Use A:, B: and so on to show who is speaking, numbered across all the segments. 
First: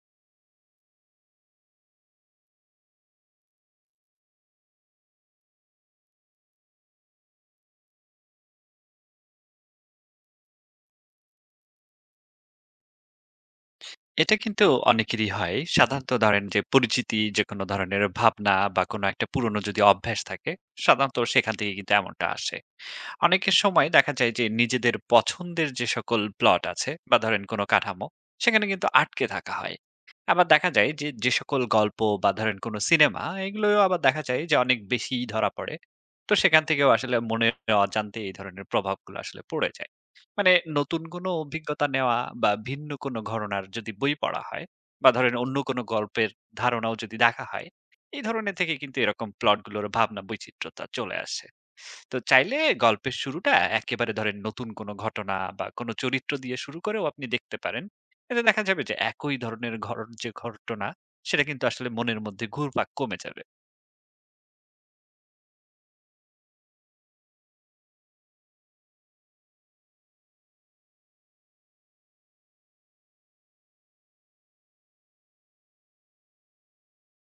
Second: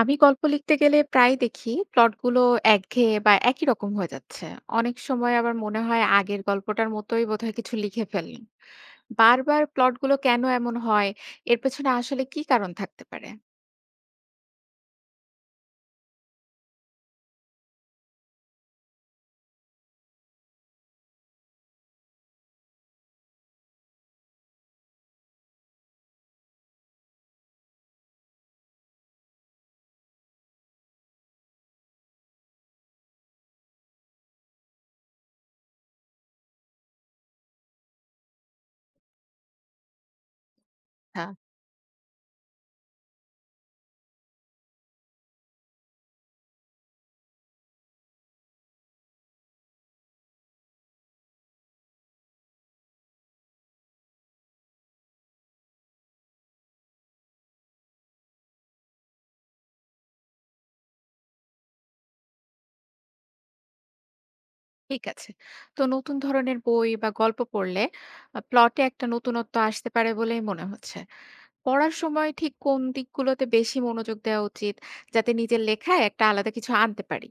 A: আমি গল্প লিখতে গেলে প্রায় দেখি প্লটগুলো একঘেয়ে বা একই রকম হয়ে যাচ্ছে। অনেক সময় আবার মনে হয় আগের গল্পটার মতোই বোধহয় কিছু লিখে ফেললাম। বারবার প্লটগুলো কেন এমন হয়? এর পেছনে আসলে কি কারণ থাকতে পারে?
B: এটা কিন্তু অনেকেরই হয়। সাধারণত ধরেন যে পরিচিতি যেকোনো ধরনের ভাবনা বা কোনো একটা পুরনো যদি অভ্যাস থাকে, সাধারণত সেখান থেকে কিন্তু এমনটা আসে। অনেকের সময় দেখা যায় যে নিজেদের পছন্দের যে সকল প্লট আছে বা ধরেন কোনো কাঠামো, সেখানে কিন্তু আটকে থাকা হয়। আবার দেখা যায় যে, যে সকল গল্প বা ধরেন কোনো সিনেমা, এগুলোও আবার দেখা যায় যে অনেক বেশিই ধরা পড়ে। তো সেখান থেকেও আসলে মনের অজান্তে এই ধরনের প্রভাবগুলো আসলে পড়ে যায়। মানে নতুন কোনো
A: হ্যাঁ,
B: অভিজ্ঞতা নেওয়া বা ভিন্ন কোনো ঘরানার যদি বই পড়া হয় বা ধরেন অন্য কোনো গল্পের ধারণাও যদি দেখা হয়, এই ধরনের থেকে কিন্তু এরকম প্লটগুলোর ভাবনা বৈচিত্র্যতা চলে আসে। তো চাইলে গল্পের শুরুটা একেবারে ধরেন নতুন কোনো ঘটনা বা কোনো চরিত্র দিয়ে শুরু করেও আপনি দেখতে পারেন। এতে দেখা যাবে যে একই ধরনের ঘর যে ঘটনা সেটা কিন্তু আসলে মনের মধ্যে ঘুরপাক কমে যাবে।
A: ঠিক আছে। তো নতুন ধরনের বই বা গল্প পড়লে প্লটে একটা নতুনত্ব আসতে পারে বলেই মনে হচ্ছে। পড়ার সময় ঠিক কোন দিকগুলোতে বেশি মনোযোগ দেওয়া উচিত যাতে নিজের লেখায় একটা আলাদা কিছু আনতে পারি?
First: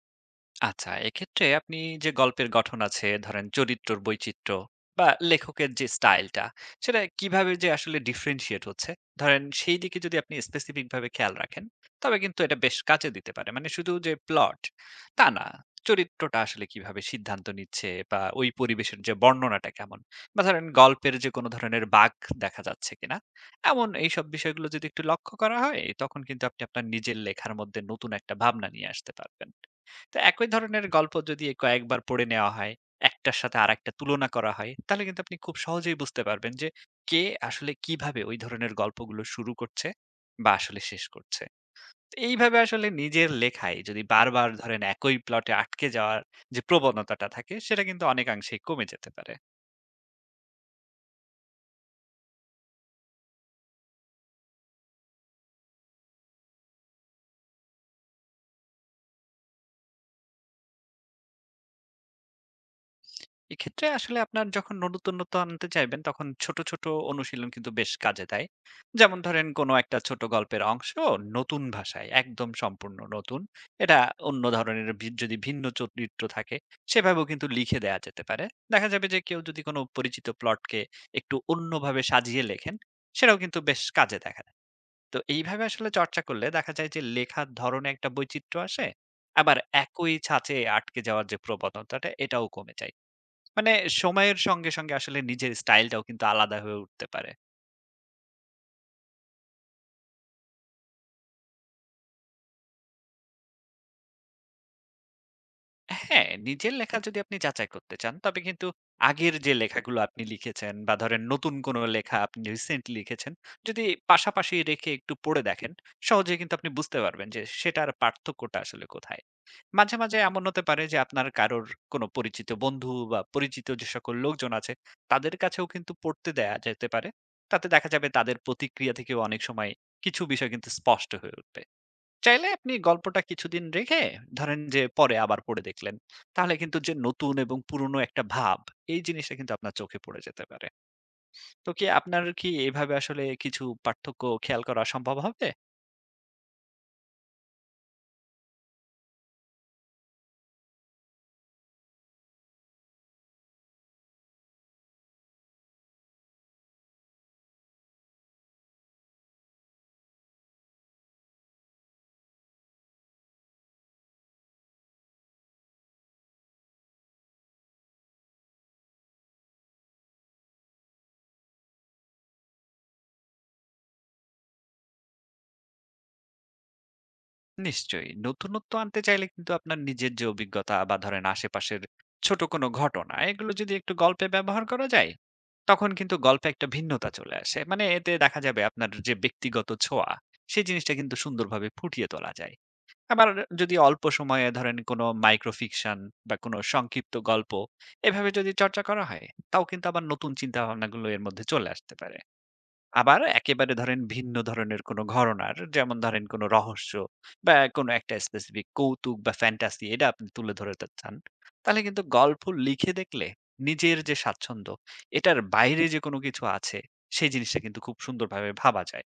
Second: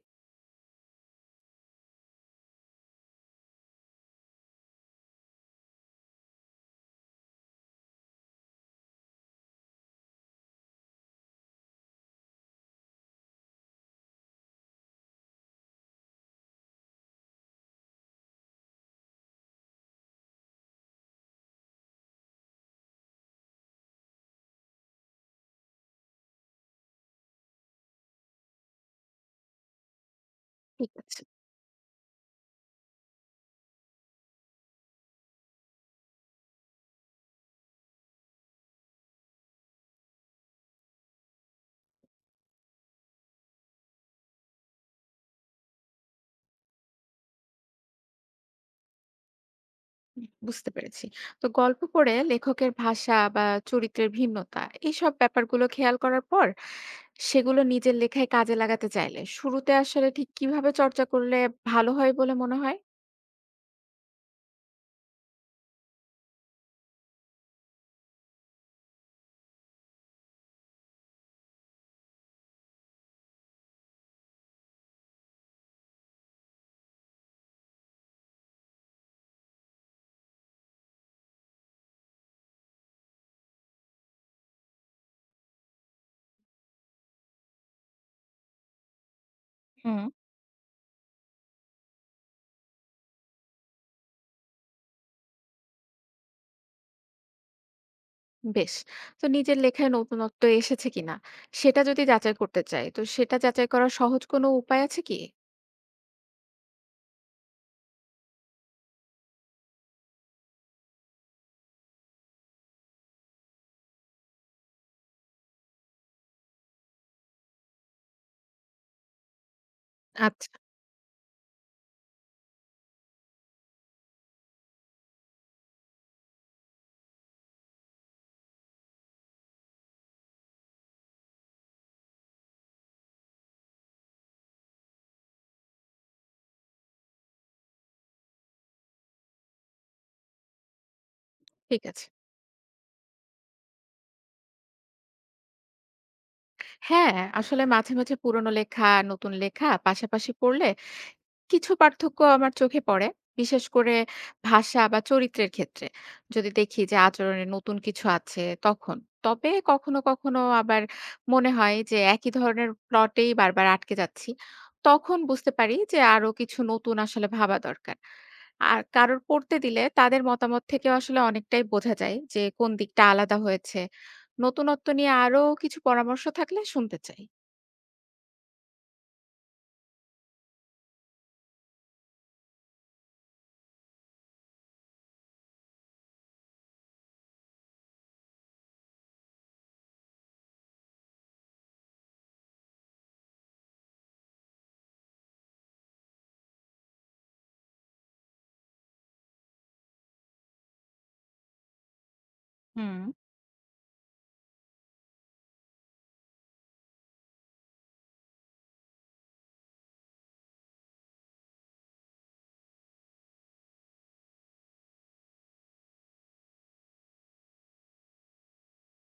B: আচ্ছা, এক্ষেত্রে আপনি যে গল্পের গঠন আছে, ধরেন চরিত্রর বৈচিত্র্য বা লেখকের যে স্টাইলটা, সেটা কিভাবে যে আসলে ডিফারেনশিয়েট হচ্ছে, ধরেন সেই দিকে যদি আপনি স্পেসিফিক ভাবে খেয়াল রাখেন, তবে কিন্তু এটা বেশ কাজে দিতে পারে। মানে শুধু যে প্লট, তা না। চরিত্রটা আসলে কিভাবে সিদ্ধান্ত নিচ্ছে বা ওই পরিবেশের যে বর্ণনাটা কেমন? বা ধরেন গল্পের যে কোনো ধরনের বাঁক দেখা যাচ্ছে কিনা? এমন এইসব বিষয়গুলো যদি একটু লক্ষ্য করা হয়, তখন কিন্তু আপনি আপনার নিজের লেখার মধ্যে নতুন একটা ভাবনা নিয়ে আসতে পারবেন। তো একই ধরনের
A: ঠিক
B: গল্প
A: আছে,
B: যদি কয়েকবার পড়ে নেওয়া হয়, একটার সাথে আরেকটা তুলনা করা হয়, তাহলে কিন্তু আপনি খুব সহজেই বুঝতে পারবেন যে কে আসলে কিভাবে ওই ধরনের গল্পগুলো শুরু করছে বা আসলে শেষ করছে। তো এইভাবে আসলে নিজের লেখায় যদি বারবার ধরেন একই প্লটে আটকে যাওয়ার যে প্রবণতাটা থাকে, সেটা কিন্তু অনেকাংশেই কমে যেতে পারে।
A: বুঝতে পেরেছি। তো গল্প পড়ে লেখকের ভাষা বা চরিত্রের ভিন্নতা এইসব ব্যাপারগুলো খেয়াল করার পর সেগুলো নিজের লেখায় কাজে লাগাতে চাইলে শুরুতে আসলে ঠিক কিভাবে চর্চা করলে ভালো হয় বলে মনে হয়?
B: এক্ষেত্রে আসলে আপনার যখন নতুনত্ব আনতে চাইবেন, তখন ছোট, ছোট অনুশীলন কিন্তু বেশ কাজে দেয়। যেমন ধরেন কোনো একটা ছোট গল্পের অংশ নতুন ভাষায়, একদম সম্পূর্ণ নতুন। এটা অন্য ধরনের যদি ভিন্ন চরিত্র থাকে, সেভাবেও কিন্তু লিখে দেয়া যেতে পারে। দেখা যাবে যে কেউ যদি কোনো পরিচিত প্লটকে একটু অন্যভাবে সাজিয়ে লেখেন, সেটাও কিন্তু বেশ কাজে দেখা দেয়। তো এইভাবে আসলে চর্চা করলে দেখা যায় যে লেখার ধরনে একটা বৈচিত্র্য আসে, আবার
A: হুম,
B: একই ছাঁচে আটকে যাওয়ার যে প্রবণতাটা, এটাও কমে যায়। মানে সময়ের সঙ্গে, সঙ্গে আসলে নিজের স্টাইলটাও কিন্তু আলাদা হয়ে উঠতে পারে।
A: বেশ। তো নিজের লেখায় নতুনত্ব এসেছে কিনা সেটা যদি যাচাই করতে চাই তো সেটা যাচাই করার সহজ কোনো উপায় আছে কি?
B: হ্যাঁ, নিজের লেখা যদি আপনি যাচাই করতে চান, তবে কিন্তু আগের যে লেখাগুলো আপনি লিখেছেন বা ধরেন নতুন কোনো লেখা আপনি রিসেন্টলি লিখেছেন, যদি পাশাপাশি রেখে একটু পড়ে দেখেন, সহজেই কিন্তু আপনি বুঝতে পারবেন যে সেটার পার্থক্যটা আসলে কোথায়। মাঝে, মাঝে এমন
A: আচ্ছা,
B: হতে পারে যে আপনার কারোর কোনো পরিচিত বন্ধু বা পরিচিত যে সকল লোকজন আছে, তাদের কাছেও কিন্তু পড়তে দেয়া যেতে পারে। তাতে দেখা যাবে তাদের প্রতিক্রিয়া থেকেও অনেক সময় কিছু বিষয় কিন্তু স্পষ্ট হয়ে উঠবে। চাইলে আপনি গল্পটা কিছুদিন রেখে ধরেন যে পরে আবার পড়ে দেখলেন। তাহলে কিন্তু যে নতুন এবং পুরনো একটা ভাব, এই জিনিসটা কিন্তু আপনার চোখে পড়ে যেতে পারে। তো
A: ঠিক
B: কি
A: আছে।
B: আপনার কি এভাবে আসলে কিছু পার্থক্য খেয়াল করা সম্ভব হবে?
A: হ্যাঁ, আসলে মাঝে, মাঝে পুরোনো লেখা, নতুন লেখা পাশাপাশি পড়লে কিছু পার্থক্য আমার চোখে পড়ে। বিশেষ করে ভাষা বা চরিত্রের ক্ষেত্রে। যদি দেখি যে আচরণে নতুন কিছু আছে তখন। তবে কখনো, কখনো আবার মনে হয় যে একই ধরনের প্লটেই বারবার আটকে যাচ্ছি। তখন বুঝতে পারি যে আরো কিছু নতুন আসলে ভাবা দরকার। আর কারোর পড়তে দিলে তাদের মতামত থেকেও আসলে অনেকটাই বোঝা যায় যে কোন দিকটা আলাদা হয়েছে। নতুনত্ব নিয়ে আরো কিছু পরামর্শ থাকলে শুনতে চাই।
B: নিশ্চয়ই। নতুনত্ব আনতে চাইলে কিন্তু আপনার নিজের যে অভিজ্ঞতা বা ধরেন আশেপাশের ছোট কোনো ঘটনা, এগুলো যদি একটু গল্পে ব্যবহার করা যায়, তখন কিন্তু গল্পে একটা ভিন্নতা চলে আসে। মানে এতে দেখা যাবে আপনার যে ব্যক্তিগত ছোঁয়া, সেই জিনিসটা কিন্তু সুন্দরভাবে ফুটিয়ে তোলা যায়। আবার যদি অল্প সময়ে ধরেন কোনো মাইক্রোফিকশন বা কোনো সংক্ষিপ্ত গল্প এভাবে যদি চর্চা করা হয়, তাও কিন্তু আবার নতুন চিন্তা ভাবনাগুলো এর মধ্যে চলে আসতে পারে।
A: হুম।
B: আবার একেবারে ধরেন ভিন্ন ধরনের কোনো ঘরনার যেমন ধরেন কোনো রহস্য বা কোনো একটা স্পেসিফিক কৌতুক বা ফ্যান্টাসি এটা আপনি তুলে ধরতে চান, তাহলে কিন্তু গল্প লিখে দেখলে নিজের যে স্বাচ্ছন্দ্য এটার বাইরে যে কোনো কিছু আছে সেই জিনিসটা কিন্তু খুব সুন্দরভাবে ভাবা যায়।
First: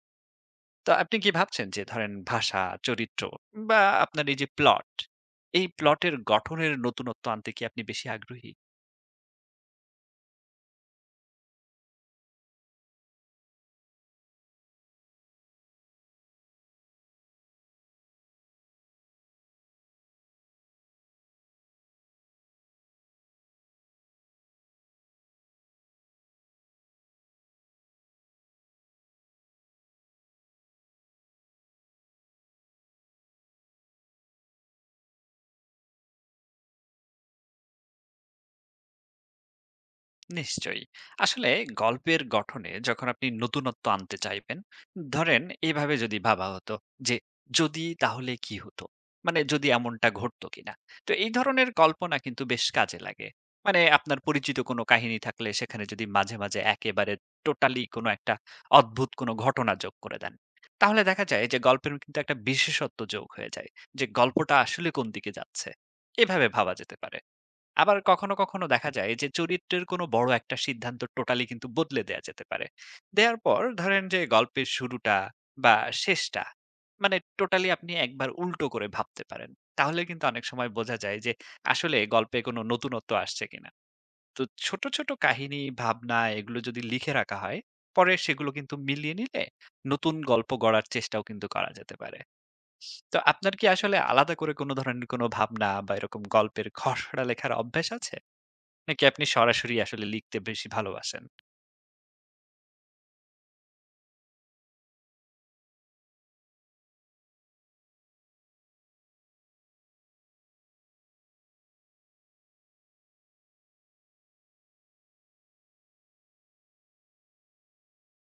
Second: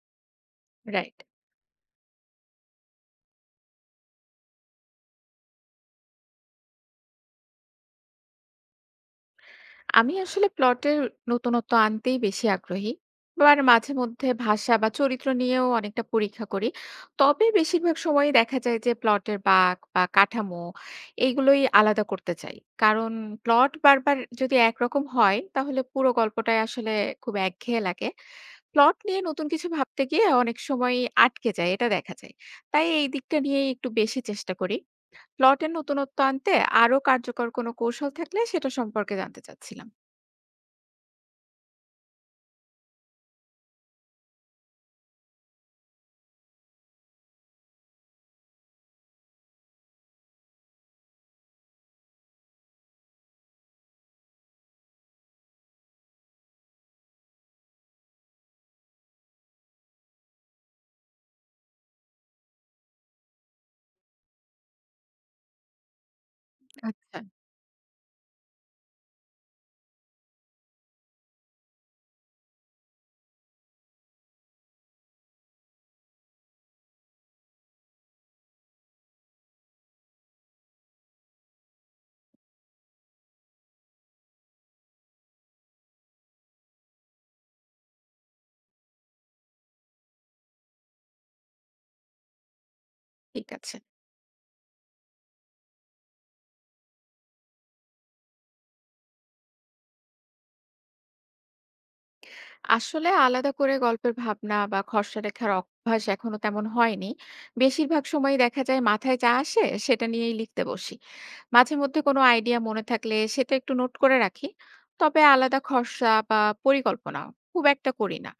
B: তো আপনি
A: রাইট।
B: কি ভাবছেন যে ধরেন ভাষা, চরিত্র বা আপনার এই যে প্লট, এই প্লটের গঠনের নতুনত্ব আনতে কি আপনি বেশি আগ্রহী?
A: আমি আসলে প্লটের নতুনত্ব আনতেই বেশি আগ্রহী। আবার মাঝে মধ্যে ভাষা বা চরিত্র নিয়েও অনেকটা পরীক্ষা করি। তবে বেশিরভাগ সময়ই দেখা যায় যে প্লটের বাঁক বা কাঠামো এইগুলোই আলাদা করতে চাই। কারণ প্লট বারবার যদি একরকম হয় তাহলে পুরো গল্পটাই আসলে খুব একঘেয়ে লাগে। প্লট নিয়ে নতুন কিছু ভাবতে গিয়ে অনেক সময়ই আটকে যায়, এটা দেখা যায়। তাই এই দিকটা নিয়েই একটু বেশি চেষ্টা করি। প্লটের নতুনত্ব আনতে আরো কার্যকর কোনো কৌশল থাকলে সেটা সম্পর্কে জানতে চাচ্ছিলাম।
B: নিশ্চয়ই। আসলে গল্পের গঠনে যখন আপনি নতুনত্ব আনতে চাইবেন, ধরেন এভাবে যদি ভাবা হতো যে, "যদি তাহলে কি হতো?" মানে যদি এমনটা ঘটতো কিনা? তো এই ধরনের কল্পনা কিন্তু বেশ কাজে লাগে। মানে আপনার পরিচিত কোনো কাহিনী থাকলে সেখানে যদি মাঝে, মাঝে একেবারে টোটালি কোনো একটা অদ্ভুত কোনো ঘটনা যোগ করে দেন, তাহলে দেখা যায় যে গল্পের কিন্তু একটা বিশেষত্ব যোগ হয়ে যায়। যে গল্পটা আসলে কোন দিকে যাচ্ছে? এভাবে ভাবা যেতে পারে।
A: আচ্ছা,
B: আবার কখনো, কখনো দেখা যায় যে চরিত্রের কোনো বড় একটা সিদ্ধান্ত টোটালি কিন্তু বদলে দেয়া যেতে পারে। দেয়ার পর ধরেন যে গল্পের শুরুটা বা শেষটা মানে টোটালি আপনি একবার উল্টো করে ভাবতে পারেন। তাহলে কিন্তু অনেক সময় বোঝা যায় যে আসলে গল্পে কোনো নতুনত্ব আসছে কিনা। তো ছোট, ছোট কাহিনী, ভাবনা এগুলো যদি লিখে রাখা হয়, পরে সেগুলো কিন্তু মিলিয়ে নিলে নতুন গল্প গড়ার চেষ্টাও কিন্তু করা যেতে পারে। তো
A: ঠিক
B: আপনার কি
A: আছে।
B: আসলে আলাদা করে কোনো ধরনের কোনো ভাবনা বা এরকম গল্পের খসড়া লেখার অভ্যাস আছে? নাকি আপনি সরাসরি আসলে লিখতে বেশি ভালোবাসেন?
A: আসলে আলাদা করে গল্পের ভাবনা বা খসড়া লেখার অভ্যাস এখনো তেমন হয়নি। বেশিরভাগ সময়ই দেখা যায় মাথায় যা আসে সেটা নিয়েই লিখতে বসি। মাঝে মধ্যে কোনো আইডিয়া মনে থাকলে সেটা একটু নোট করে রাখি। তবে আলাদা খসড়া বা পরিকল্পনা খুব একটা করি না।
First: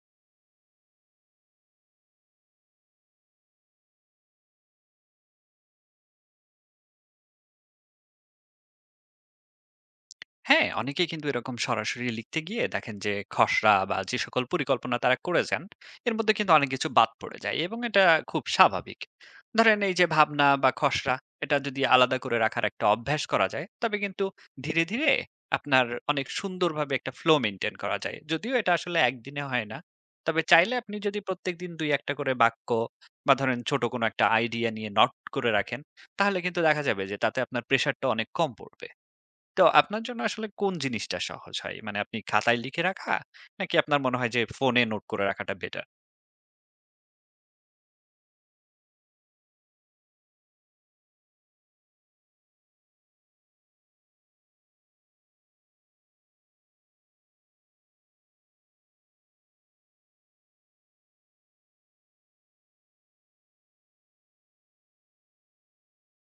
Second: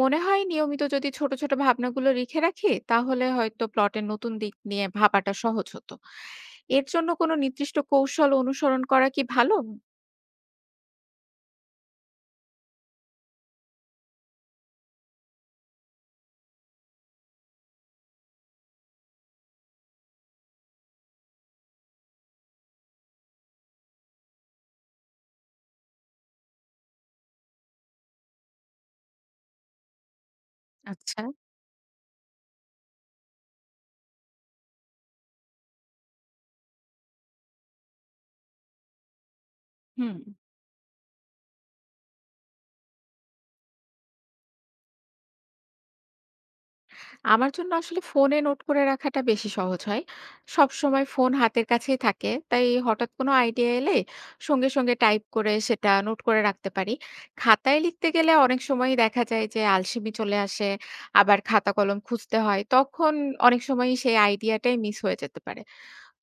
A: মনে হয় নিয়মিত যদি ছোট, ছোট ভাবনাগুলো লিখে রাখি তাহলে হয়তো প্লটের নতুন দিক নিয়ে ভাবাটা সহজ হতো। এর জন্য কোনো নির্দিষ্ট কৌশল অনুসরণ করা কি ভালো?
B: হ্যাঁ, অনেকেই কিন্তু এরকম সরাসরি লিখতে গিয়ে দেখেন যে খসড়া বা যে সকল পরিকল্পনা তারা করেছেন এর মধ্যে কিন্তু অনেক কিছু বাদ পড়ে যায় এবং এটা খুব স্বাভাবিক। ধরেন এই যে ভাবনা বা খসড়া এটা যদি আলাদা করে রাখার একটা অভ্যাস করা যায় তবে কিন্তু ধীরে ধীরে আপনার অনেক সুন্দরভাবে একটা ফ্লো মেইনটেইন করা যায়। যদিও এটা আসলে একদিনে হয় না। তবে চাইলে আপনি যদি
A: আচ্ছা।
B: প্রত্যেকদিন ২-১ টা করে বাক্য বা ধরেন ছোট কোনো একটা আইডিয়া নিয়ে নোট করে রাখেন তাহলে কিন্তু দেখা যাবে যে তাতে আপনার প্রেশারটা অনেক কম পড়বে। তো আপনার
A: হুম।
B: জন্য আসলে কোন জিনিসটা সহজ হয়? মানে আপনি খাতায় লিখে রাখা? নাকি আপনার মনে হয় যে ফোনে নোট করে রাখাটা বেটার?
A: আমার জন্য আসলে ফোনে নোট করে রাখাটা বেশি সহজ হয়। সবসময় ফোন হাতের কাছেই থাকে। তাই হঠাৎ কোনো আইডিয়া এলে সঙ্গে, সঙ্গে টাইপ করে সেটা নোট করে রাখতে পারি। খাতায় লিখতে গেলে অনেক সময়ই দেখা যায় যে আলসেমি চলে আসে। আবার খাতা কলম খুঁজতে হয়। তখন অনেক সময়ই সেই আইডিয়াটাই মিস হয়ে যেতে পারে।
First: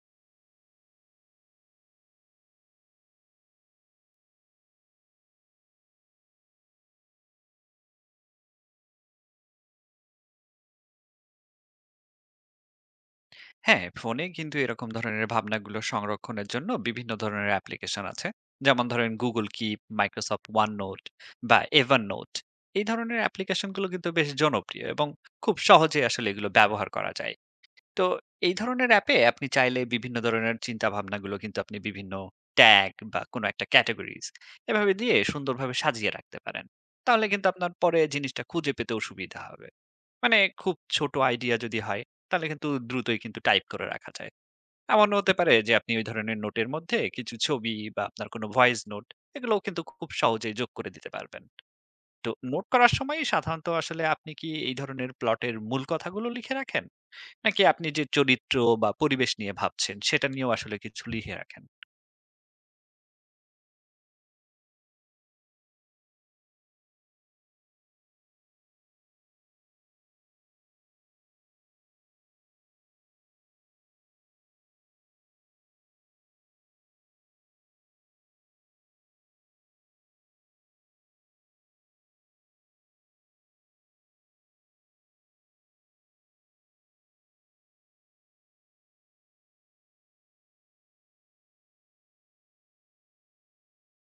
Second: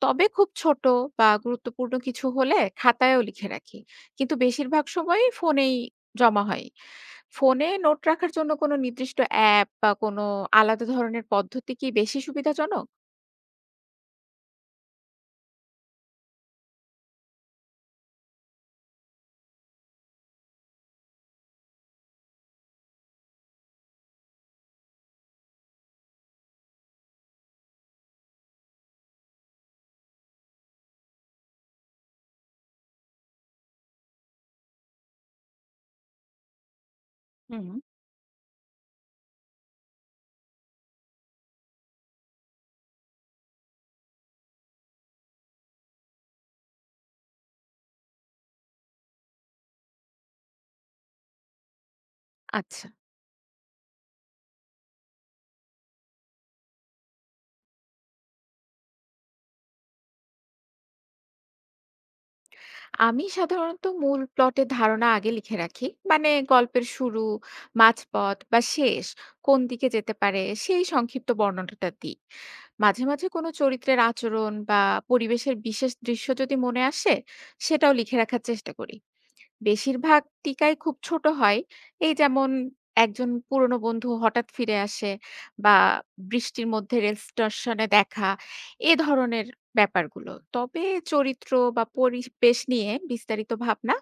A: তবে খুব ছোট বা গুরুত্বপূর্ণ কিছু হলে খাতায়ও লিখে রাখি। কিন্তু বেশিরভাগ সময়ই ফোনেই জমা হয়। ফোনে নোট রাখার জন্য কোনো নির্দিষ্ট অ্যাপ বা কোনো আলাদা ধরনের পদ্ধতি কি বেশি সুবিধাজনক?
B: হ্যাঁ, ফোনে কিন্তু এরকম ধরনের ভাবনাগুলো সংরক্ষণের জন্য বিভিন্ন ধরনের অ্যাপ্লিকেশন আছে। যেমন ধরেন Google Keep, Microsoft OneNote বা Evernote। এই ধরনের অ্যাপ্লিকেশনগুলো কিন্তু বেশ জনপ্রিয় এবং খুব সহজেই আসলে এগুলো ব্যবহার করা যায়। তো এই ধরনের অ্যাপে আপনি চাইলে বিভিন্ন ধরনের চিন্তা ভাবনাগুলো কিন্তু আপনি বিভিন্ন ট্যাগ বা কোনো একটা ক্যাটাগরিজ এভাবে দিয়ে সুন্দরভাবে সাজিয়ে রাখতে পারেন, তাহলে কিন্তু
A: হুম।
B: আপনার পরে জিনিসটা খুঁজে পেতেও সুবিধা হবে। মানে খুব ছোট আইডিয়া যদি হয় তাহলে কিন্তু দ্রুতই কিন্তু টাইপ করে রাখা যায়। এমন হতে পারে যে আপনি ওই ধরনের নোটের মধ্যে কিছু ছবি বা আপনার কোনো ভয়েস নোট এগুলোও কিন্তু খুব সহজেই যোগ করে দিতে পারবেন। তো নোট
A: আচ্ছা।
B: করার সময় সাধারণত আসলে আপনি কি এই ধরনের প্লটের মূল কথাগুলো লিখে রাখেন নাকি আপনি যে চরিত্র বা পরিবেশ নিয়ে ভাবছেন সেটা নিয়েও আসলে কিছু লিখে রাখেন?
A: আমি সাধারণত মূল প্লটের ধারণা আগে লিখে রাখি। মানে গল্পের শুরু, মাঝপথ বা শেষ কোন দিকে যেতে পারে সেই সংক্ষিপ্ত বর্ণনাটা দিই। মাঝে, মাঝে কোনো চরিত্রের আচরণ বা পরিবেশের বিশেষ দৃশ্য যদি মনে আসে, সেটাও লিখে রাখার চেষ্টা করি। বেশিরভাগ টিকাই খুব ছোট হয়। এই যেমন একজন পুরনো বন্ধু হঠাৎ ফিরে আসে বা বৃষ্টির মধ্যে রেল স্টেশনে দেখা, এ ধরনের ব্যাপারগুলো। তবে চরিত্র বা পরিবেশ নিয়ে বিস্তারিত ভাবনা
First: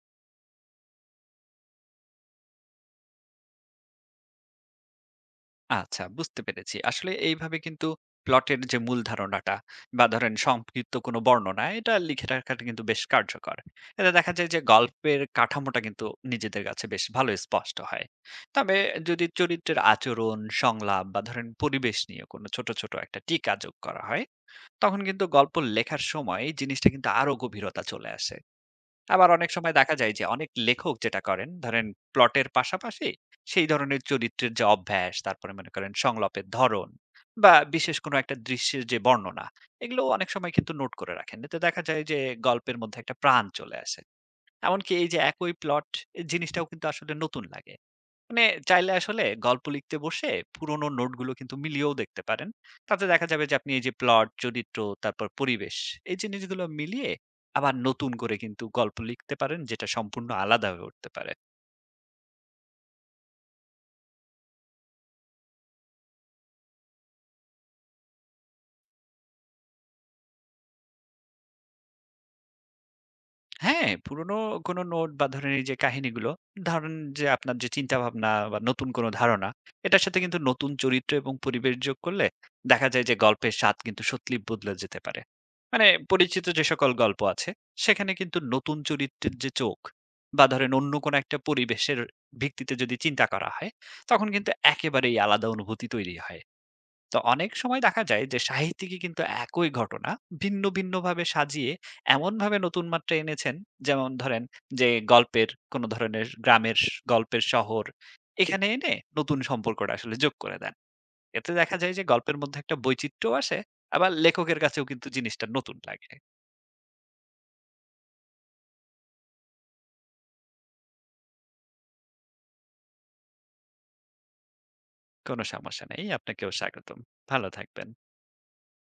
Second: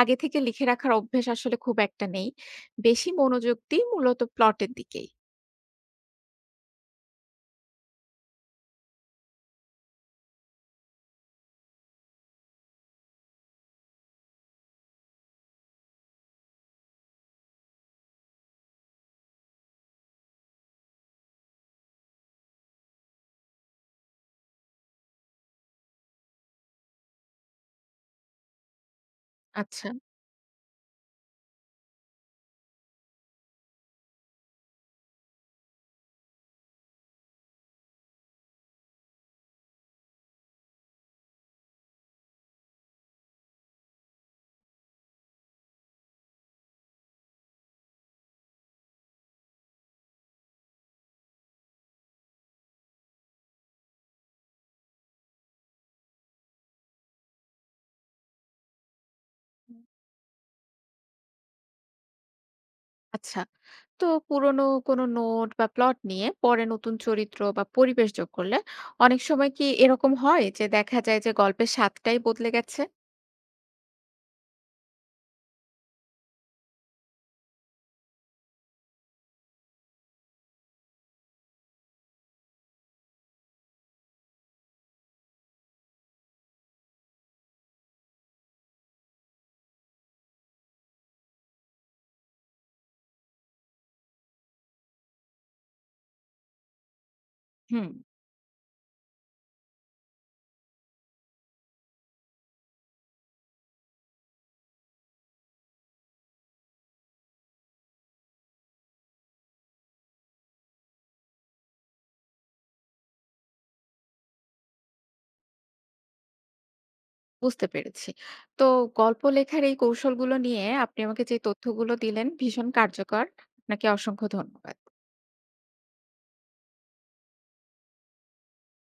A: আগে থেকে লিখে রাখার অভ্যেস আসলে খুব একটা নেই। বেশি মনোযোগ দিই মূলত প্লটের দিকেই।
B: আচ্ছা বুঝতে পেরেছি। আসলে এইভাবে কিন্তু প্লটের যে মূল ধারণাটা বা ধরেন সংক্ষিপ্ত কোনো বর্ণনা এটা লিখে রাখাটা কিন্তু বেশ কার্যকর। এতে দেখা যায় যে গল্পের কাঠামোটা কিন্তু নিজেদের কাছে বেশ ভালো স্পষ্ট হয়। তবে যদি চরিত্রের আচরণ, সংলাপ বা ধরেন পরিবেশ নিয়ে কোনো ছোট, ছোট একটা টিকা যোগ করা হয় তখন কিন্তু গল্প লেখার সময় এই জিনিসটা কিন্তু আরো গভীরতা চলে আসে। আবার অনেক সময়
A: আচ্ছা।
B: দেখা যায় যে অনেক লেখক যেটা করেন ধরেন প্লটের পাশাপাশি সেই ধরনের চরিত্রের যে অভ্যাস তারপরে মনে করেন সংলাপের ধরন বা বিশেষ কোনো একটা দৃশ্যের যে বর্ণনা এগুলো অনেক সময় কিন্তু নোট করে রাখেন, এতে দেখা যায় যে গল্পের মধ্যে একটা প্রাণ চলে আসে। এমনকি এই যে একই প্লট জিনিসটাও কিন্তু আসলে নতুন লাগে। মানে চাইলে আসলে গল্প লিখতে বসে পুরোনো নোটগুলো কিন্তু মিলিয়েও দেখতে পারেন। তাতে দেখা যাবে যে আপনি এই যে প্লট, চরিত্র, তারপর পরিবেশ এই জিনিসগুলো মিলিয়ে আবার নতুন করে কিন্তু গল্প লিখতে পারেন যেটা সম্পূর্ণ আলাদা হয়ে উঠতে পারে।
A: আচ্ছা, তো পুরোনো কোনো নোট বা প্লট নিয়ে পরে নতুন চরিত্র বা পরিবেশ যোগ করলে অনেক সময় কি এরকম হয় যে দেখা যায় যে গল্পের স্বাদটাই বদলে গেছে?
B: হ্যাঁ, পুরনো কোনো নোট বা ধরেন এই যে কাহিনীগুলো, ধরেন যে আপনার যে চিন্তাভাবনা বা নতুন কোনো ধারণা, এটার সাথে কিন্তু নতুন চরিত্র এবং পরিবেশ যোগ করলে দেখা যায় যে গল্পের স্বাদ কিন্তু সত্যিই বদলে যেতে পারে। মানে পরিচিত যে সকল গল্প আছে, সেখানে কিন্তু নতুন চরিত্রের যে চোখ বা ধরেন অন্য কোনো একটা পরিবেশের ভিত্তিতে যদি চিন্তা করা হয়, তখন কিন্তু একেবারেই আলাদা অনুভূতি তৈরি হয়। তো অনেক সময়
A: হুম,
B: দেখা যায় যে সাহিত্যিকই কিন্তু একই ঘটনা ভিন্ন ভিন্ন ভাবে সাজিয়ে এমন ভাবে নতুন মাত্রা এনেছেন। যেমন ধরেন যে গল্পের কোন ধরনের গল্পের শহর এখানে এনে নতুন সম্পর্কটা আসলে যোগ করে দেন, এতে দেখা যায় যে গল্পের মধ্যে একটা বৈচিত্র্য আসে, আবার লেখকের কাছেও কিন্তু জিনিসটা নতুন লাগে।
A: বুঝতে পেরেছি। তো গল্প লেখার এই কৌশলগুলো নিয়ে আপনি আমাকে যে তথ্যগুলো দিলেন ভীষণ কার্যকর। আপনাকে অসংখ্য ধন্যবাদ।
B: কোনো সমস্যা নেই, আপনাকেও স্বাগতম। ভালো থাকবেন।